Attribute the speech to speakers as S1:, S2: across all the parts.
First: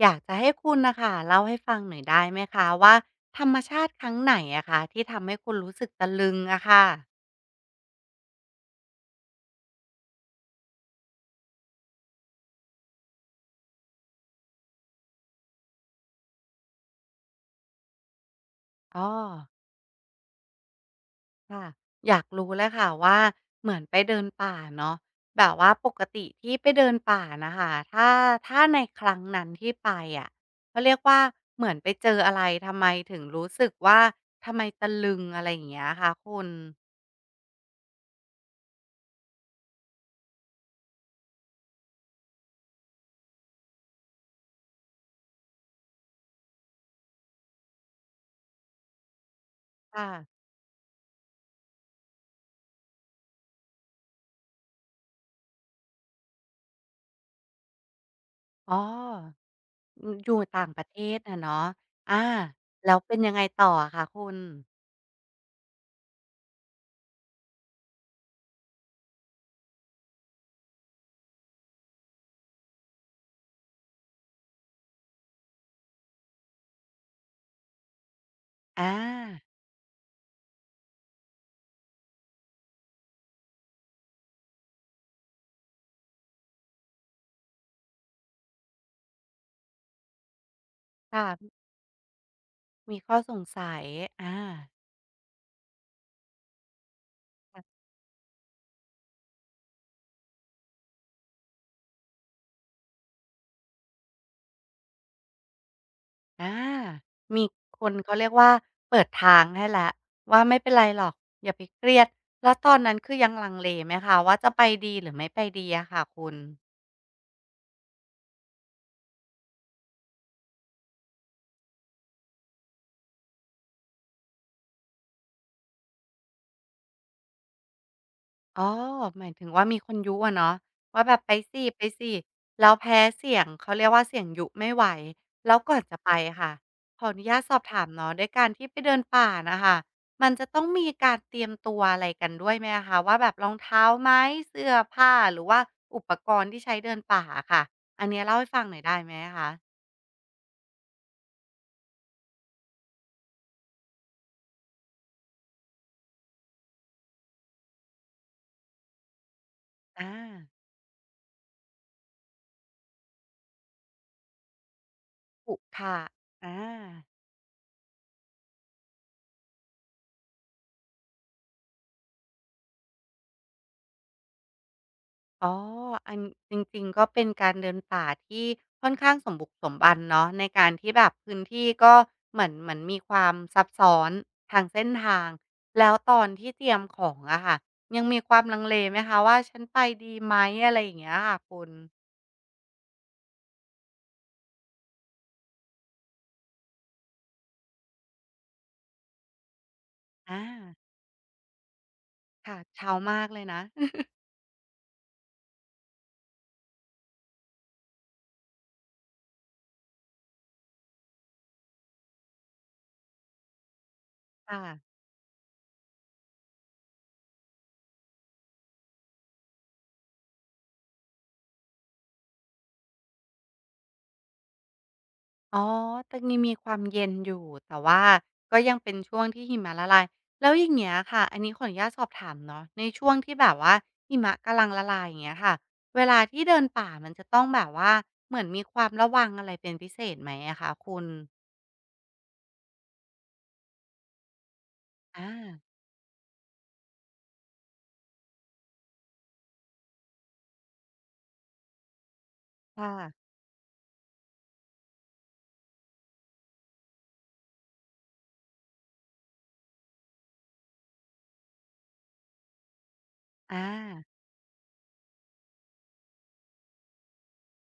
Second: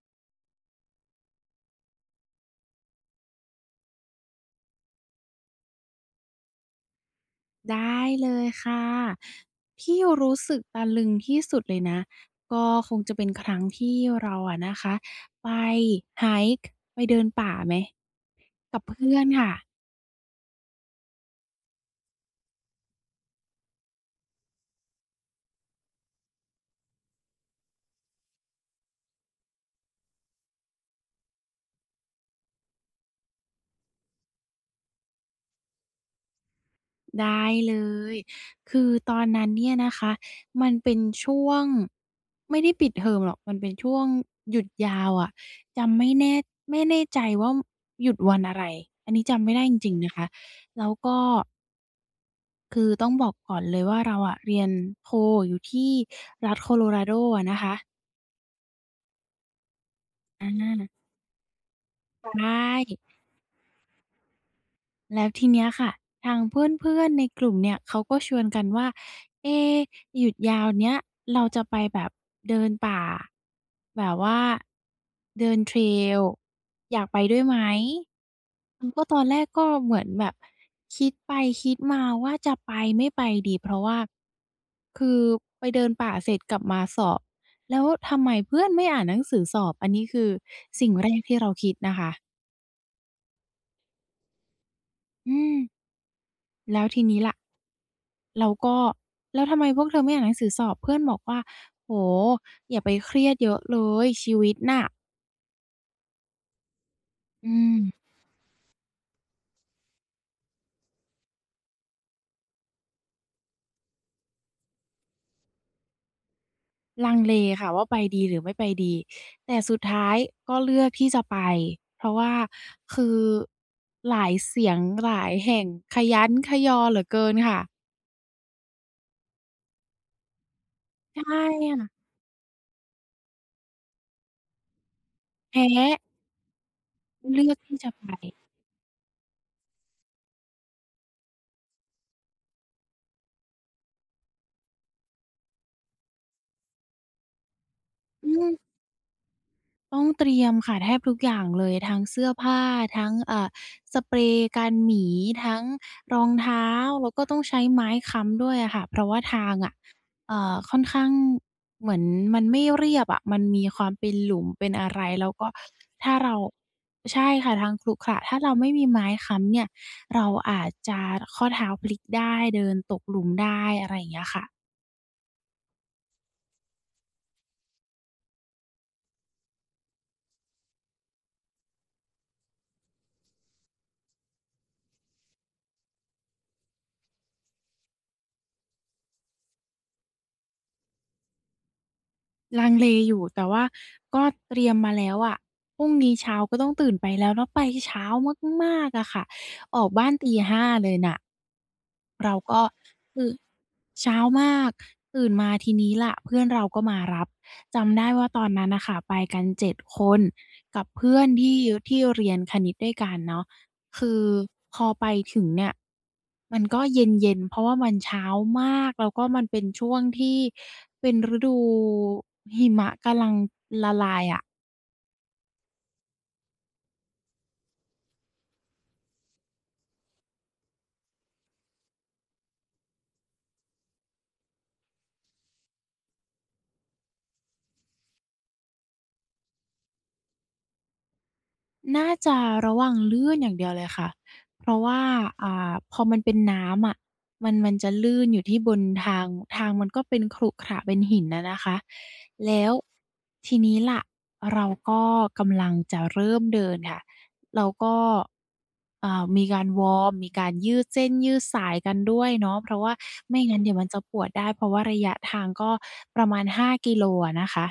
S1: อยากจะให้คุณนะคะเล่าให้ฟังหน่อยได้ไหมคะว่าธรรมชาติครั้งไหนอะคะที่ทำให้คุณรู้สึกตะลึงอะค่ะ
S2: ได้เลยค่ะที่รู้สึกตะลึงที่สุดเลยนะก็คงจะเป็นครั้งที่เราอะนะคะไป hike ไปเดินป่าไหมกับ
S1: อ้อ
S2: เพื่อนค่ะ
S1: ค่ะอยากรู้เลยค่ะว่าเหมือนไปเดินป่าเนาะแบบว่าปกติที่ไปเดินป่าน่ะค่ะถ้าในครั้งนั้นที่ไปอะเขาเรียกว่าเหมือนไปเจออะไรทำไมถึงรู้สึกว่าทำไมตะลึงอะไรอย่างเงี้ยคะคุณ
S2: ได้เลยคือตอนนั้นเนี่ยนะคะมันเป็นช่วงไม่ได้ปิดเทอมหรอกมันเป็นช่วงหยุดยาวอะจำไม่แน่ไม่แน่ใจว่าหยุดวันอะไรอันนี้จำไม่ได้จริงๆ
S1: ค่ะ
S2: นะคะแล้วก็ คือต้องบอกก่อนเลยว่าเราอะเรียนโทอยู่ที่รัฐโคโลราโดอะนะคะ
S1: อ๋ออืออยู่
S2: อา
S1: ต่างประเท
S2: ่
S1: ศอะเนาะอา
S2: ะใช
S1: แล้ว
S2: ่
S1: เป็นยังไงต่ออะคะคุณ
S2: แล้วทีเนี้ยค่ะทางเพื่อนๆในกลุ่มเนี่ยเขาก็ชวนกันว่าเอ๊หยุดยาวเนี้ยเราจะไปแบบเดินป่าแบบว่าเดิน trail อยากไปด้วยไหม อืม
S1: อ่า
S2: ก็ตอนแรกก็เหมือนแบบคิดไปคิดมาว่าจะไปไม่ไปดีเพราะว่าคือไปเดินป่าเสร็จกลับมาสอบแล้วทำไมเพื่อนไม่อ่านหนังสือสอบอันนี้คือสิ่งแรกที่เรา
S1: ค่ะ
S2: คิดนะคะ
S1: มีข้อสงสัย อ่า
S2: อืมแล้วทีนี้ล่ะเราก็แล้วทำไมพวกเธอไม่อ่านหนังสือสอบเพื่อนบอกว่าโอ้โฮอย่าไปเครียดเยอะเลยชีวิตน่ะ
S1: อ่า มี
S2: อื
S1: คน
S2: ม
S1: เขาเรียกว่าเปิดทางให้แล้วว่าไม่เป็นไรหรอก อย่าไปเครียด แล้วตอนนั้นคือยังลังเลไหมคะว่าจะไปดีหรือไม่ไปดีอะค่ะคุณ
S2: ลังเลค่ะว่าไปดีหรือไม่ไปดีแต่สุดท้ายก็เลือกที่จะไปเพราะว่าคือหลายเสียงหลายแห่งคะยั้นคะยอเหลือเกินค่ะ
S1: อ๋อหมายถึงว่ามีคนยุอะเนาะว่าแบบ
S2: ใช่
S1: ไปสิไป
S2: ค่ะ
S1: สิแล้วแพ้เสียงเขาเรียกว่าเสียงยุไม่ไหวแล้ว
S2: แพ้
S1: ก่อนจะไปค่ะขออนุญาต
S2: เลือ
S1: ส
S2: ก
S1: อบ
S2: ที่
S1: ถาม
S2: จะไป
S1: เนาะด้วยการที่ไปเดินป่าน่ะค่ะมันจะต้องมีการเตรียมตัวอะไรกันด้วยไหมอะคะว่าแบบรองเท้าไหมเสื้อผ้าหรือว่าอุปกรณ์ที่ใช้เดินป่าอะค่ะอันเนี้ย
S2: อื
S1: เล่าให้
S2: ม
S1: ฟังหน่อยได้ไหมอะคะ
S2: ต้องเตรียมค่ะแทบทุกอย่างเลยทั้งเสื้อผ้าทั้งสเปรย์กันหมีทั้งรองเท้าแล้วก็ต้องใช้ไม้ค้ำด้วยอะค่ะเพราะว่าทางอะ
S1: อา
S2: ค่อนข้างเหมือนมันไม่เรียบอะมันมีความเป็นหลุมเป็นอะไรแล้วก็
S1: ขุขะ
S2: ถ้าเรา
S1: อา
S2: ใช่ค่ะทางขรุขระถ้าเราไม่มีไม้ค้ำเนี่ยเราอาจจะข้อเท้าพลิกได้เดินตกหลุมได้อะไรอย่างเงี้ยค่ะ
S1: อ๋อ อันจริงๆก็เป็นการเดินป่าที่ค่อนข้างสมบุกสมบันเนาะในการที่แบบพื้นที่ก็เหมือนมีความซับซ้อนทางเส้นทางแล้วตอนที่เตรียมของอะค่ะยังมีความลังเลไหมคะว่าฉันไปดีไหมอะไรอย่างเงี้ยค่ะคุณ
S2: ลังเลอยู่แต่ว่าก็เตรียมมาแล้วอะพรุ่งนี้เช้าก็ต้องตื่นไปแล้วแล้วไปเช้ามากๆอะค่ะออกบ้านตี
S1: อา
S2: ห้าเลยน่ะเรา
S1: ค่ะ
S2: ก็
S1: เช้า
S2: คื
S1: มา
S2: อ
S1: กเลยนะ
S2: เช้ามากตื่นมาทีนี้ล่ะเพื่อนเราก็มารับจำได้ว่าตอนนั้นน่ะค่ะไปกันเจ็ดคนกับเพื่อนที่เรียนคณิตด้วยกันเนาะ คือพอ
S1: ค่ะ
S2: ไปถึงเนี่ยมันก็เย็นๆเพราะว่ามันเช้ามากแล้วก็มันเป็นช่วงที่เป็นฤดูหิมะกำลัง
S1: อ๋อ ตรงนี้มีความเย็นอยู่แต่ว่าก็ยังเป็นช่วงที่หิมะละลายแล้วอย่างเงี้ยค่ะ อันนี้ขออนุญาตสอบถามเนาะในช่วงที่แบบว่าหิมะกำลังละลายอย่างเงี้ยค่ะเวลาที่เดินป่ามันจะต้องแบบว่าเหมือนมีความระวังอะไรเป็นพิเศษไหมอะคะคุณ
S2: น่าจะระวังลื่นอย่างเดียวเลยค่ะ เพราะว่า
S1: อา
S2: อ่าพอมันเป็นน้ำอะมันจะลื่นอยู่ที่บนทาง ทางมันก็เป็นขรุขระเป็นหินอะนะคะแล้ว
S1: ค่ะ
S2: ทีนี้ล่ะ เราก็กำลังจะเริ่มเดินค่ะเราก็อ่ามีการวอร์มมีการยืดเส้นยืดสายกันด้วยเนาะเพราะว่าไม่งั้นเดี๋ยวมันจะ
S1: อา
S2: ปวดได้ เพราะว่าระยะทางก็ประมาณ5กิโลอะนะคะ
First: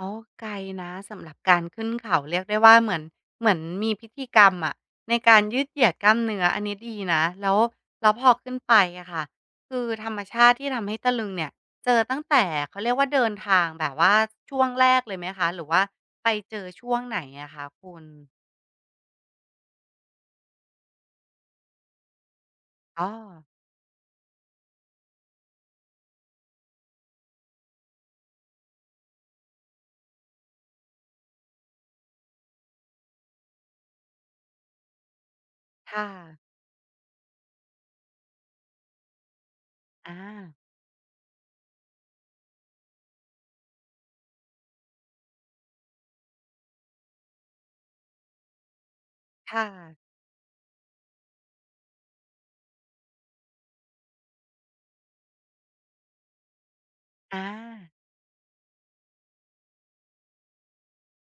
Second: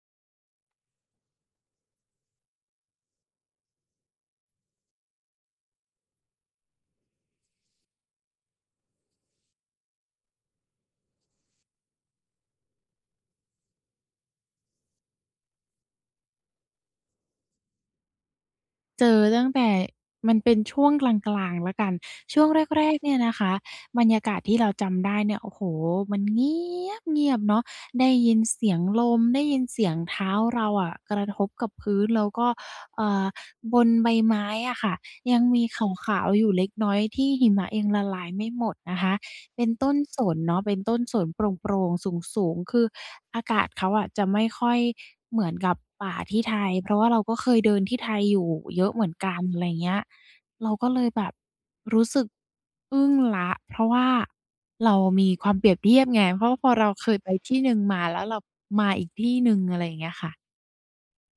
S1: อ๋อไกลนะสำหรับการขึ้นเขาเรียกได้ว่าเหมือนมีพิธีกรรมอะในการยืดเหยียดกล้ามเนื้ออันนี้ดีนะแล้วพอขึ้นไปอะค่ะคือธรรมชาติที่ทำให้ตะลึงเนี่ยเจอตั้งแต่เขาเรียกว่าเดินทางแบบว่าช่วงแรกเลยไหมคะหรือว่าไปเจอช่วงไหนอะคะคุณ
S2: เจอตั้งแต่มันเป็นช่วงกลางๆแล้วกันช่วงแรกๆ
S1: อ๋อ
S2: เนี่ยนะคะบรรยากาศที่เราจำได้เนี่ยโอ้โฮมันเงียบๆเนาะได้ยินเสียงลมได้ยินเสียงเท้าเราอะกระทบกับพื้นแล้วก็เอ่อบนใบไม้อะค่ะยังมีข
S1: ค่ะ
S2: าวๆอยู่เล็กน้อยที่หิมะยังละลายไม่หมดนะคะ เป็นต้นสน
S1: อา
S2: เนาะเป็นต้นสนโปร่งๆสูงๆคืออากาศเขาอะจะไม่ค่อยเหมือนกับป่าที่ไทยเพราะว่าเราก็เคยเดินที่ไทยอยู่เยอะเหมือนกันอะ
S1: ค่ะ
S2: ไรเงี้ยเราก็เลยแบบรู้สึกอึ้งแล้วเพราะว่าเรามีความเปรียบเทียบไงเพราะว่าพอเราเคยไป
S1: อ
S2: ที่หนึ่งมา
S1: า
S2: แล้วเรามาอีกที่หนึ่งอะไรอย่างเงี้ยค่ะ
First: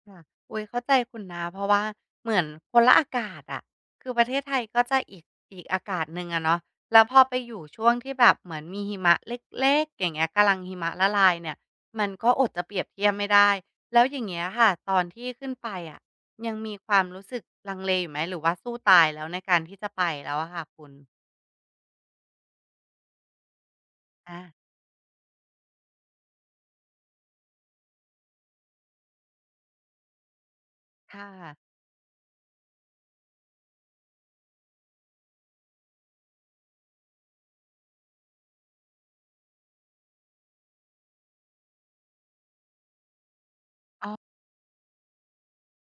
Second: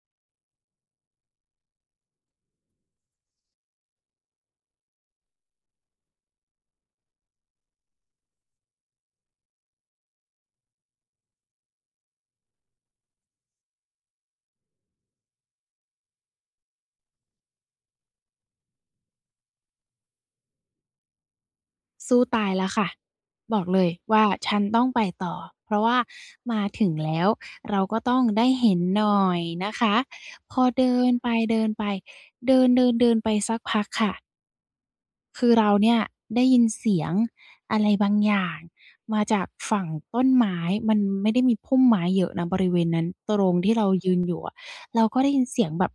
S1: ค่ะอุ๊ยเข้าใจคุณนะเพราะว่าเหมือนคนละอากาศอะคือประเทศไทยก็จะอีกอากาศหนึ่งอะเนาะแล้วพอไปอยู่ช่วงที่แบบเหมือนมีหิมะเล็กๆอย่างเงี้ยกำลังหิมะละลายเนี่ยมันก็อดจะเปรียบเทียบไม่ได้แล้วอย่างเงี้ยค่ะตอนที่ขึ้นไปอะยังมีความรู้สึกลังเลอยู่ไหมหรือว่าสู้ตายแล้วในการที่จะไปแล้วอะค่ะคุณ
S2: สู้ตายแล้วค่ะบอกเลยว่า
S1: อา
S2: ฉันต้องไปต่อเพราะว่ามาถึงแล้วเราก็ต้องได้เห็นหน่อยนะคะพอเดินไป
S1: ค่ะ
S2: เดินไปเดินเดินเดินไปสักพักค่ะคือเราเนี่ยได้ยินเสียงอะไรบางอย่างมาจากฝั่งต้นไม้มันไม่ได้มีพุ่มไม้เยอะนะบริเวณนั้นตรงที่เรา
S1: อ๋
S2: ยืน
S1: อ
S2: อยู่อะเราก็ได้ยินเสียงแบบ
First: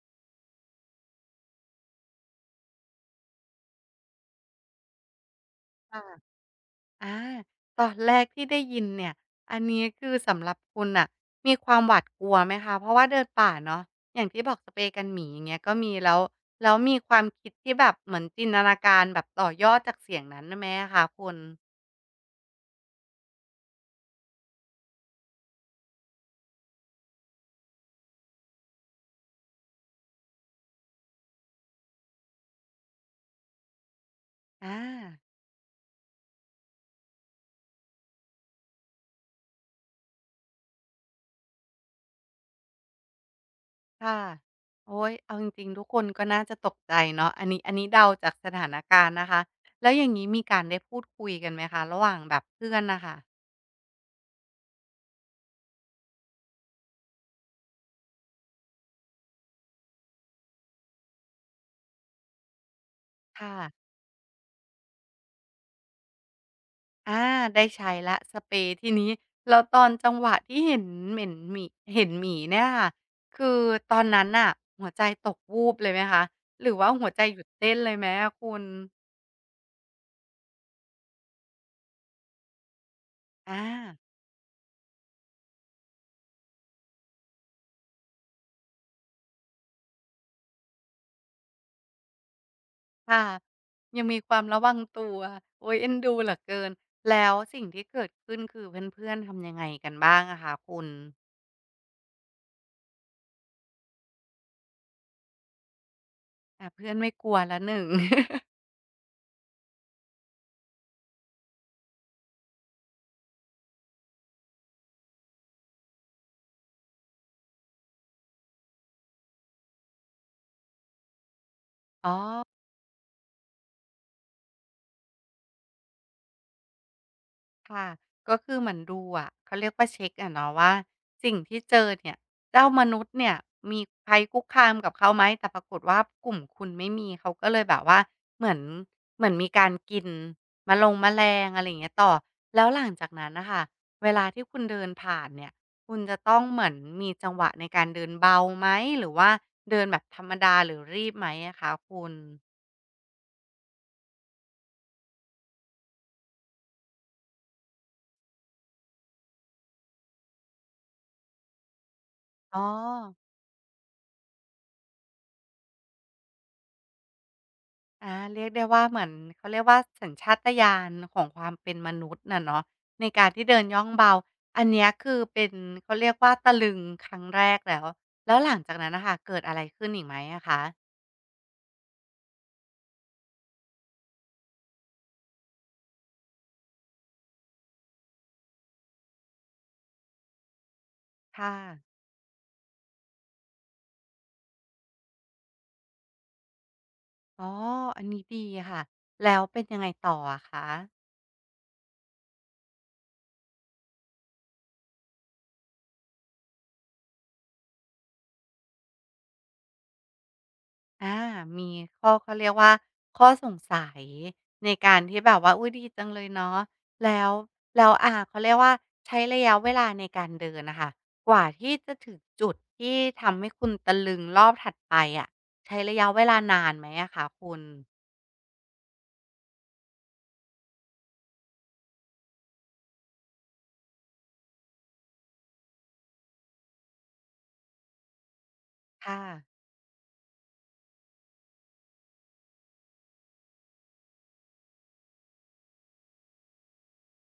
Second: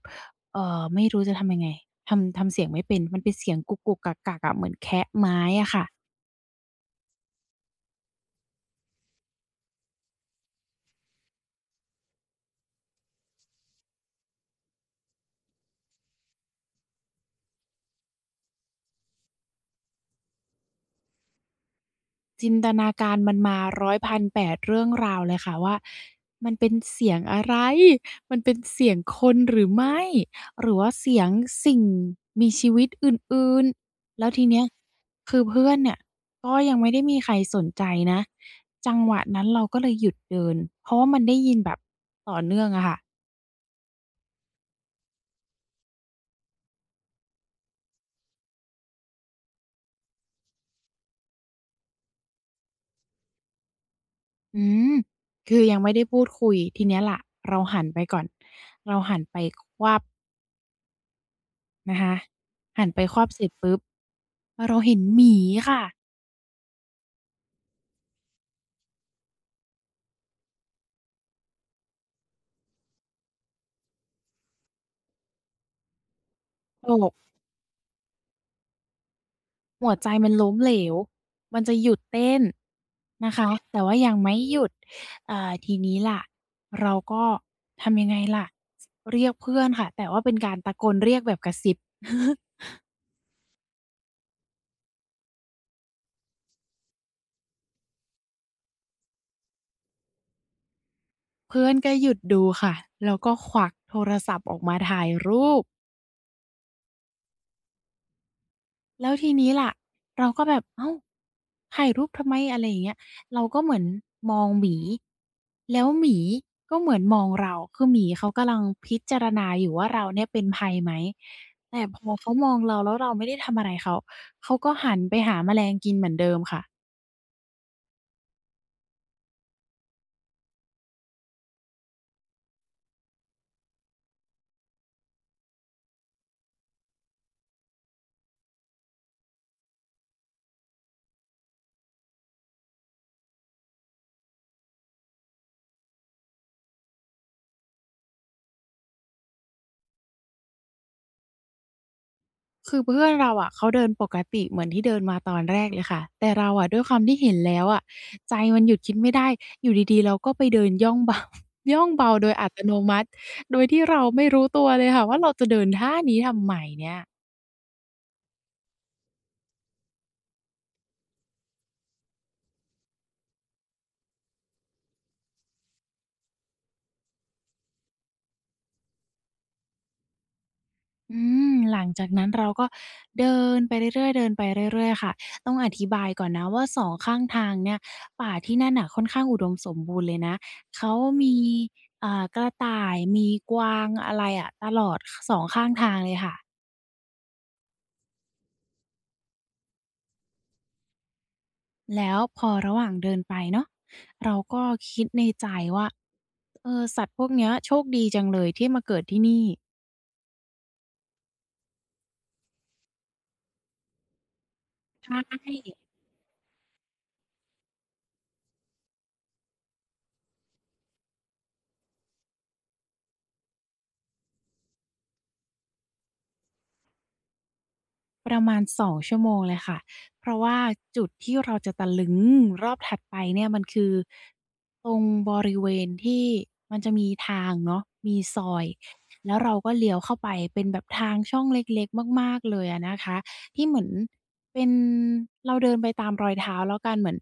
S2: ไม่รู้จะทำยังไงทำเสียงไม่เป็นมันเป็นเสียงกุกๆกักๆอะเหมือนแคะไม้อะค่ะ
S1: ค่ะ อาตอนแรกที่ได้ยินเนี่ยอันนี้คือสำหรับคุณน่ะมีความหวาดกลัวไหมคะเพราะว่าเดินป่าเนาะอย่างที่บอกสเปรย์กันหมีอย่างเงี้ยก็มีแล้วแล้วมีความคิดที่แบบเหมือนจินตนาการแบบต่อยอดจากเสียงนั้นไหมอะคะคุณ
S2: จินตนาการมันมาร้อยพันแปดเรื่องราวเลยค่ะว่ามันเป็นเสียงอะไรมันเป็นเสียงคนหรือไม่หรือว่าเสียงสิ่งมีชีวิตอื่นๆแล้วทีเนี้ย
S1: อา
S2: คือเพื่อนเนี่ยก็ยังไม่ได้มีใครสนใจนะจังหวะนั้นเราก็เลยหยุดเดินเพราะว่ามันได้ยินแบบต่อเนื่องอะค่ะ
S1: ค่ะโอ๊ยเอาจริงๆทุกคนก็น่าจะตกใจเนาะอันนี้เดาจากสถานการณ์นะคะแล้วอย่างงี้มีการได้พูดคุยกันไหมคะระหว่างแบบเพื่อนน่ะค่ะ
S2: อืมคือยังไม่ได้พูดคุยทีเนี้ยล่ะเราหันไปก่อนเราหันไปควับ นะคะหันไปครอบเสร็จ
S1: ค่ะ
S2: ปุ๊บเราเห็นหมีค่ะ
S1: อาได้ใช้แล้วสเปรย์ทีนี้แล้วตอนจังหวะที่เห็นเหม็นหมีเห็นหมีเนี่ยค่ะคือตอนนั้นน่ะหัวใจตกวูบเลยไหมคะหรือ
S2: โด
S1: ว่าหัว
S2: ก
S1: ใจหยุดเต้นเลยไหมอะคุณ
S2: หัวใจมันล้มเหลวมันจะหยุดเต้นนะคะ
S1: อา
S2: แต่ว่ายังไม่หยุดทีนี้ล่ะเราก็ทำยังไงล่ะเรียกเพื่อนค่ะแต่ว่าเป็นการตะโกนเรียกแบบกระซิบ
S1: ค่ะยังมีความระวังตัวโอ๊ยเอ็นดูเหลือเกินแล้วสิ่งที่เกิดขึ้นคือเพื่อนๆทำยังไงกันบ้างอะคะคุณ
S2: เพื่อนก็หยุดดูค่ะแล้วก็ควักโทรศัพท์ออกมาถ่ายรูป
S1: อ่าเพื่อนไม่กลัวแล้วหนึ่ง
S2: แล้วทีนี้ล่ะเราก็แบบอ้าวถ่ายรูปทำไมอะไรอย่างเงี้ยเราก็เหมือนมองหมีแล้วหมีก็เหมือนมองเราคือหมีเขากำลังพิจารณาอยู่ว่าเราเนี่ยเป็นภัยไหมแต่พอ
S1: อ๋อ
S2: เขามองเราแล้วเราไม่ได้ทำอะไรเขาเขาก็หันไปหาแมลงกินเหมือนเดิมค่ะ
S1: ค่ะก็คือเหมือนดูอะเขาเรียกว่าเช็กอะเนาะว่าสิ่งที่เจอเนี่ยเจ้ามนุษย์เนี่ยมีภัยคุกคามกับเขาไหมแต่ปรากฏว่ากลุ่มคุณไม่มีเขาก็เลยแบบว่าเหมือนมีการกินแมลงอะไรอย่างเงี้ยต่อแล้วหลังจากนั้นน่ะค่ะเวลาที่คุณเดินผ่านเนี่ยคุณจะต้องเหมือนมีจังหวะในการเดินเบาไหมหรือว่าเดินแบบธรรมดาหรือรีบไหมอะคะคุณ
S2: คือเพื่อนเราอะเขาเดินปกติเหมือนที่เดินมาตอนแรกเลยค่ะแต่เราอะด้วยความที่เห็นแล้วอะใจมันหยุดคิดไม่ได้อยู่ดีๆเราก็ไปเดินย่องเบา ย่องเบาโดยอัต
S1: อ๋อ
S2: โนมัติโดยที่เราไม่รู้ตัวเลยค่ะว่าเราจะเดินท่านี้ทำไมเนี่ย
S1: อาเรียกได้ว่าเหมือนเขาเรียกว่าสัญชาตญาณของความเป็นมนุษย์น่ะเนาะในการที่เดินย่องเบาอันเนี้ยคือเป็นเขาเรียกว่าตะลึงครั้งแรกแล้วแล้วหลังจากนั้นน่ะค่ะเกิดอะไรขึ้นอีกไหมอะคะ
S2: อืหลังจากนั้นเราก็เดินไปเรื่อยๆเดินไปเรื่อยๆค่ะต้องอธิบายก่อนนะว่า2ข้างทางเนี่ยป่าที่นั่นน่ะค่อนข้างอุดมสมบูรณ์เลยนะเขามี
S1: ค่ะ
S2: กระต่ายมีกวางอะไรอะตลอดขสองข้างทางเลยค่ะ
S1: อ๋ออันนี้ดีค่ะแล้วเป็นยังไงต่ออะคะ
S2: แล้วพอระหว่างเดินไปเนาะเราก็คิดในใจว่าเออสัตว์พวกเนี้ยโชคดีจังเลยที่มาเกิดที่นี่
S1: อามีข้อเขาเรียกว่าข้อสงสัยในการ
S2: ใช่
S1: ที่แบบว่าอุ๊ยดีจังเลยเนาะแล้วแล้วเขาเรียกว่าใช้ระยะเวลาในการเดินนะคะกว่าที่จะถึงจุดที่ทำให้คุณตะลึงรอบถัดไปอะใช้ระยะเวลานานไหมอะคะคุณ
S2: ประมาณ2ชั่วโมงเลยค่ะ เพราะว่าจุดที่เราจะตะลึงรอบถัดไปเนี่ยมันคือตรงบริเวณที่มันจะมีทางเนาะมีซอย
S1: ค่ะ
S2: แล้วเราก็เลี้ยวเข้าไปเป็นแบบทางช่องเล็กๆมากๆเลยอะนะคะที่เหมือนเป็นเราเดินไปตามรอยเท้าแล้วกันเหมือน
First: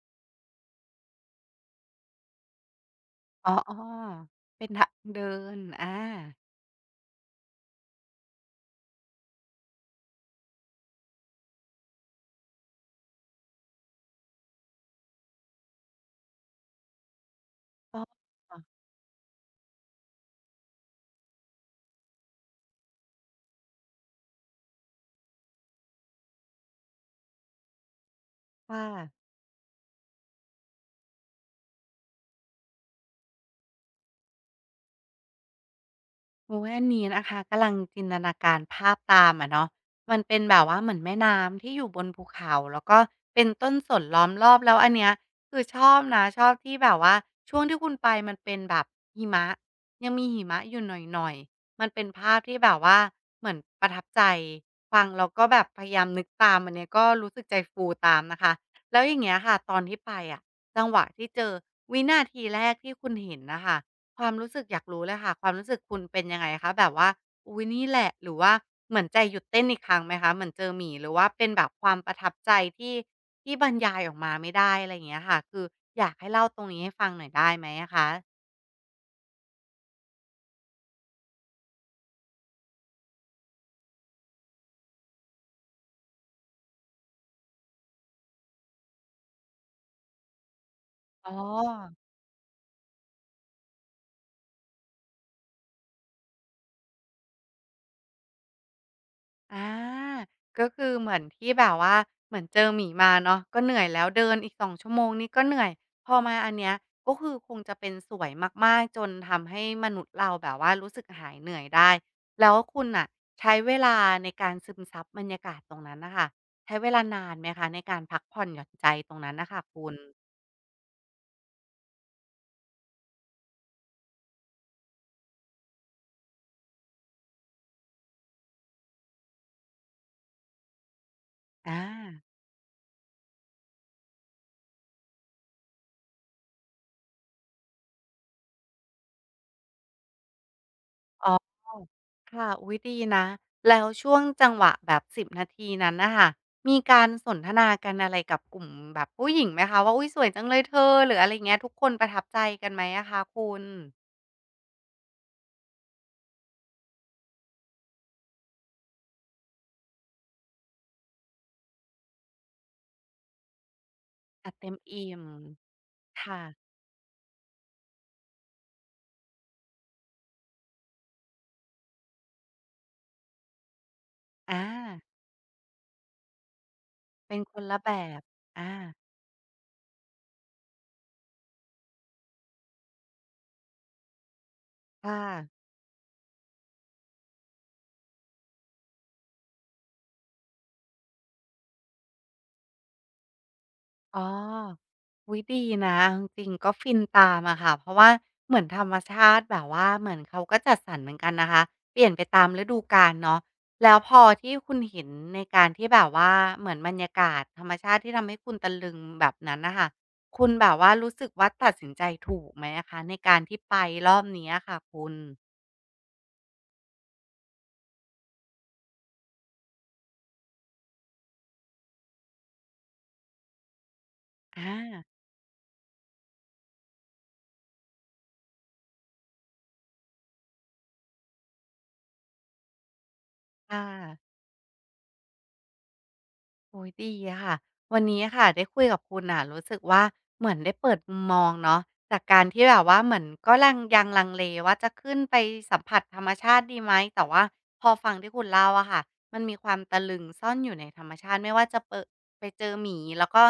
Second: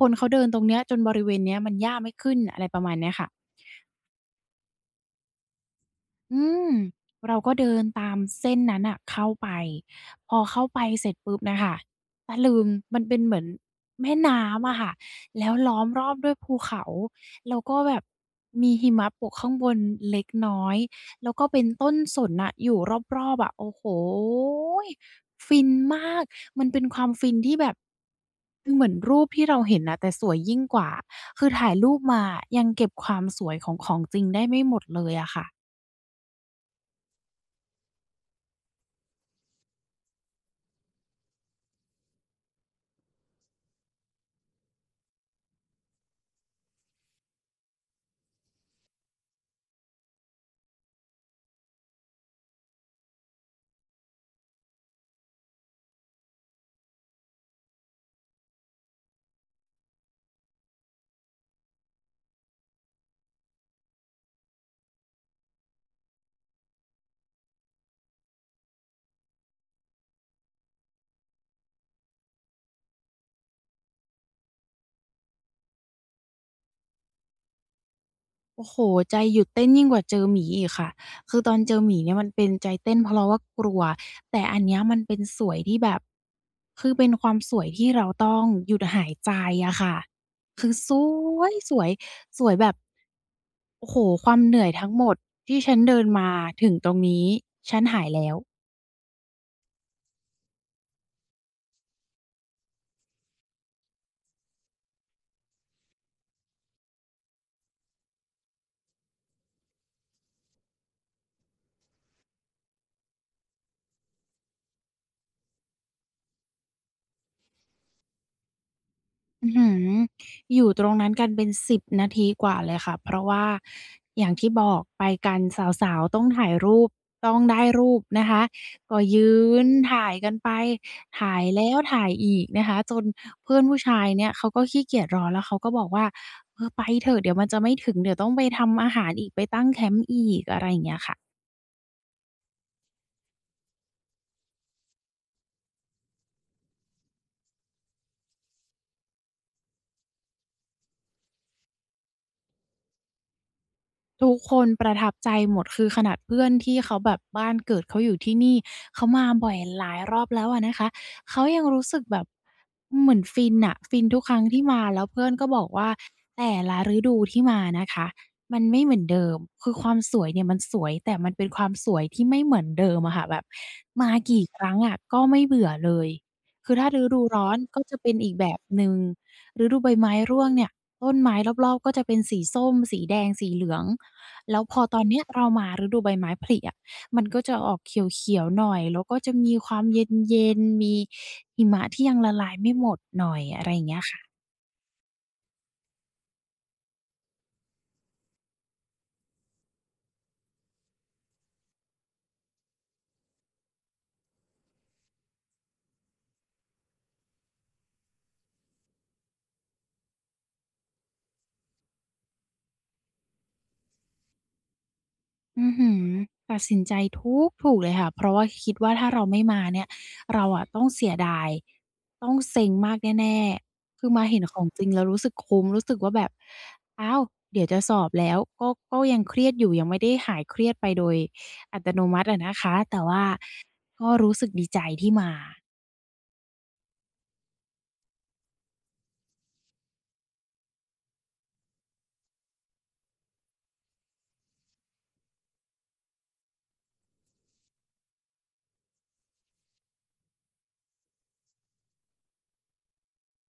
S2: คนเขาเดินตรงเนี้ยจนบริเวณเนี้ยมันหญ้าไม่ขึ้นอะไรประมาณเนี้ยค่ะ
S1: อ๋อๆเป็นทางเดินอา
S2: อืมเราก็เดินตามเส้นนั้นน่ะเข้าไปพอเข้าไปเสร็จปุ๊บน่ะค่ะตะลึงมันเป็นเหมือนแม่น้ำอะค่ะแล้วล้อมรอบด้วยภูเขาแล้วก็แบ
S1: ก็
S2: บมีหิมะปกข้างบนเล็กน้อยแล้วก็เป็นต้นสนน่ะอยู่รอบๆอะโอ้โฮฟินมากมันเป็นความฟินที่แบบคือ
S1: ค่ะ
S2: เหมือนรูปที่เราเห็นน่ะแต่สวยยิ่งกว่าคือถ่ายรูปมายังเก็บความสวยของของจริงได้ไม่หมดเลยอะค่ะ
S1: โอ้ยอันนี้นะคะกำลังจินตนาการภาพตามอะเนาะมันเป็นแบบว่าเหมือนแม่น้ำที่อยู่บนภูเขาแล้วก็เป็นต้นสนล้อมรอบแล้วอันเนี้ยคือชอบนะชอบที่แบบว่าช่วงที่คุณไปมันเป็นแบบหิมะยังมีหิมะอยู่หน่อยๆมันเป็นภาพที่แบบว่าเหมือนประทับใจฟังแล้วก็แบบพยายามนึกตามอันเนี้ยก็รู้สึกใจฟูตามนะคะแล้วอย่างเงี้ยค่ะตอนที่ไปอะจังหวะที่เจอวินาทีแรกที่คุณเห็นนะคะ ความรู้สึกอยากรู้เลยค่ะความรู้สึกคุณเป็นยังไงคะแบบว่าอุ๊ยนี่แหละหรือว่าเหมือนใจหยุดเต้นอีกครั้งไหมคะเหมือนเจอหมีหรือว่าเป็นแบบความประทับใจที่ที่บรรยายออกมาไม่ได้อะไรอย่างเงี้ยค่ะคืออยากให้เล่าตรงนี้ให้ฟังหน่อยได้ไหมอะคะ
S2: โอ้โฮใจหยุดเต้นยิ่งกว่าเจอหมีอีกค่ะคือตอนเจอหมีเนี่ยมันเป็นใจเต้นเพราะเราว่ากลัวแต่อันเนี้ยมันเป็นสวยที่แบบคือเป็นความสวยที่เราต้องหยุดหายใจอะค่ะคือส
S1: อ๋อ
S2: วยสวยสวยแบบโอ้โฮความเหนื่อยทั้งหมดที่ฉันเดินมาถึงตรงนี้ฉันหายแล้ว
S1: อาก็คือเหมือนที่แบบว่าเหมือนเจอหมีมาเนาะก็เหนื่อยแล้วเดินอีก2ชั่วโมงนี่ก็เหนื่อย พอมาอันเนี้ยก็คือคงจะเป็นสวยมากๆจนทำให้มนุษย์เราแบบว่ารู้สึกหายเหนื่อยได้ แล้วคุณน่ะใช้เวลาในการซึมซับบรรยากาศตรงนั้นน่ะค่ะใช้เวลานานไหมคะในการพักผ่อนหย่อนใจตรงนั้นน่ะ
S2: อื้อ
S1: ค่ะ
S2: หื
S1: คุ
S2: อ
S1: ณ
S2: อยู่ตรงนั้นกันเป็น10นาทีกว่าเลยค่ะเพราะว่าอย่างที่บอกไปกันสาวๆต้องถ่ายรูปต้องได้รูปนะคะก็ยืนถ่ายกันไปถ่ายแล้ว
S1: อา
S2: ถ่ายอีกนะคะจนเพื่อนผู้ชายเนี่ยเขาก็ขี้เกียจรอแล้วเขาก็บอกว่าเออไปเถอะเดี๋ยวมันจะไม่ถึงเดี๋ยวต้องไปทำอาหารอีกไปตั้งแคมป์อีกอะไรอย่างเงี้ยค่ะ
S1: อ๋อ ค่ะ อุ๊ย ดีนะ แล้วช่วงจังหวะแบบ10นาทีนั้นน่ะค่ะมีการสนทนากันอะไรกับกลุ่มแบบผู้หญิงไหมคะว่าอุ๊ยสวยจังเลยเธอหรืออะไรอย่างเงี้ยทุกคนประทับใจกันไหมอะคะคุณ
S2: ทุกคนประทับใจหมดคือขนาดเพื่อนที่เขาแบบบ้านเกิดเขาอยู่ที่นี่เขามาบ่อยหลายรอบแล้วอะนะคะเขายังรู้สึกแบบเหมือนฟินน่ะฟินทุกครั้ง
S1: อา
S2: ที่
S1: เต็ม
S2: มาแล้ว
S1: อิ่ม
S2: เพื่อนก็บอกว่า
S1: ค่ะ
S2: แต่ละฤดูที่มานะคะมันไม่เหมือนเดิมคือความสวยเนี่ยมันสวยแต่มันเป็นความสวยที่ไม่เหมือนเดิมอะค่ะแบบมากี่ครั้งอะ
S1: อา
S2: ก็ไม่เบื่อเลยคือถ้าฤดู
S1: เป็น
S2: ร้อ
S1: ค
S2: น
S1: นละ
S2: ก็
S1: แบ
S2: จะเป็น
S1: บ
S2: อีกแบบ
S1: อา
S2: หนึ่งฤดูใบไม้ร่วงเนี่ยต้นไม้รอบๆก็จะเป็นสีส้มสีแดงสีเหลือง แล้วพอตอน
S1: ค่ะ
S2: เนี้ยเรามาฤดูใบไม้ผลิอะมันก็จะออกเขียวๆหน่อยแล้วก็จะมีความเย็นๆมีหิมะที่ยังละลายไม่หมดหน่อยอะไรอย่างเงี้ย
S1: อ๋อ
S2: ค่ะ
S1: อุ๊ยดีนะเอาจริงๆก็ฟินตามอะค่ะเพราะว่าเหมือนธรรมชาติแบบว่าเหมือนเขาก็จัดสรรเหมือนกันนะคะเปลี่ยนไปตามฤดูกาลเนาะแล้วพอที่คุณเห็นในการที่แบบว่าเหมือนบรรยากาศธรรมชาติที่ทำให้คุณตะลึงแบบนั้นน่ะค่ะคุณแบบว่ารู้สึกว่าตัดสินใจถูกไหมอะคะในการที่ไปรอบนี้อะค่ะคุณ
S2: อืมอฮือตัดสินใจทุกถูกเลยค่ะเพราะว่าคิดว่าถ้าเราไม่มาเนี่ยเราอะต้องเสียดายต้องเซ็งมากแน่ๆคือมาเห็นของจริงแล้
S1: อา
S2: วรู้สึกคุ้มรู้สึกว่าแบบอ้าวเดี๋ยวจะสอบแล้วก็ก็ยังเครียดอยู่ยังไม่ได้หายเครียดไปโดยอัตโนมัติอะนะคะแต่ว่า
S1: ค่
S2: ก็
S1: ะ
S2: รู้สึกดีใจที่มา
S1: โอ้ยดีอะค่ะวันนี้ค่ะได้คุยกับคุณอ่ะรู้สึกว่าเหมือนได้เปิดมุมมองเนาะจากการที่แบบว่าเหมือนก็ลังยังลังเลว่าจะขึ้นไปสัมผัสธรรมชาติดีไหมแต่ว่าพอฟังที่คุณเล่าอะค่ะมันมีความตะลึงซ่อนอยู่ในธรรมชาติไม่ว่าจะเปะไปเจอหมีแล้วก็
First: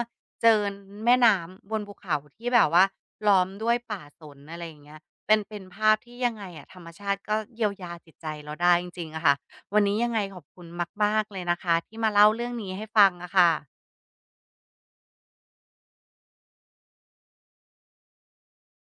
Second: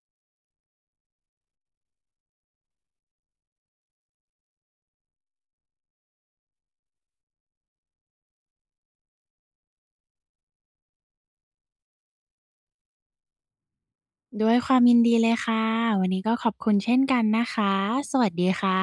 S1: เจอแม่น้ำบนภูเขาที่แบบว่าล้อมด้วยป่าสนอะไรอย่างเงี้ยเป็นภาพที่ยังไงอะธรรมชาติก็เยียวยาจิตใจเราได้จริงๆอะค่ะ วันนี้ยังไงขอบคุณมากๆเลยนะคะที่มาเล่าเรื่องนี้ให้ฟังอะค่ะ
S2: ด้วยความยินดีเลยค่ะวันนี้ก็ขอบคุณเช่นกันนะคะสวัสดีค่ะ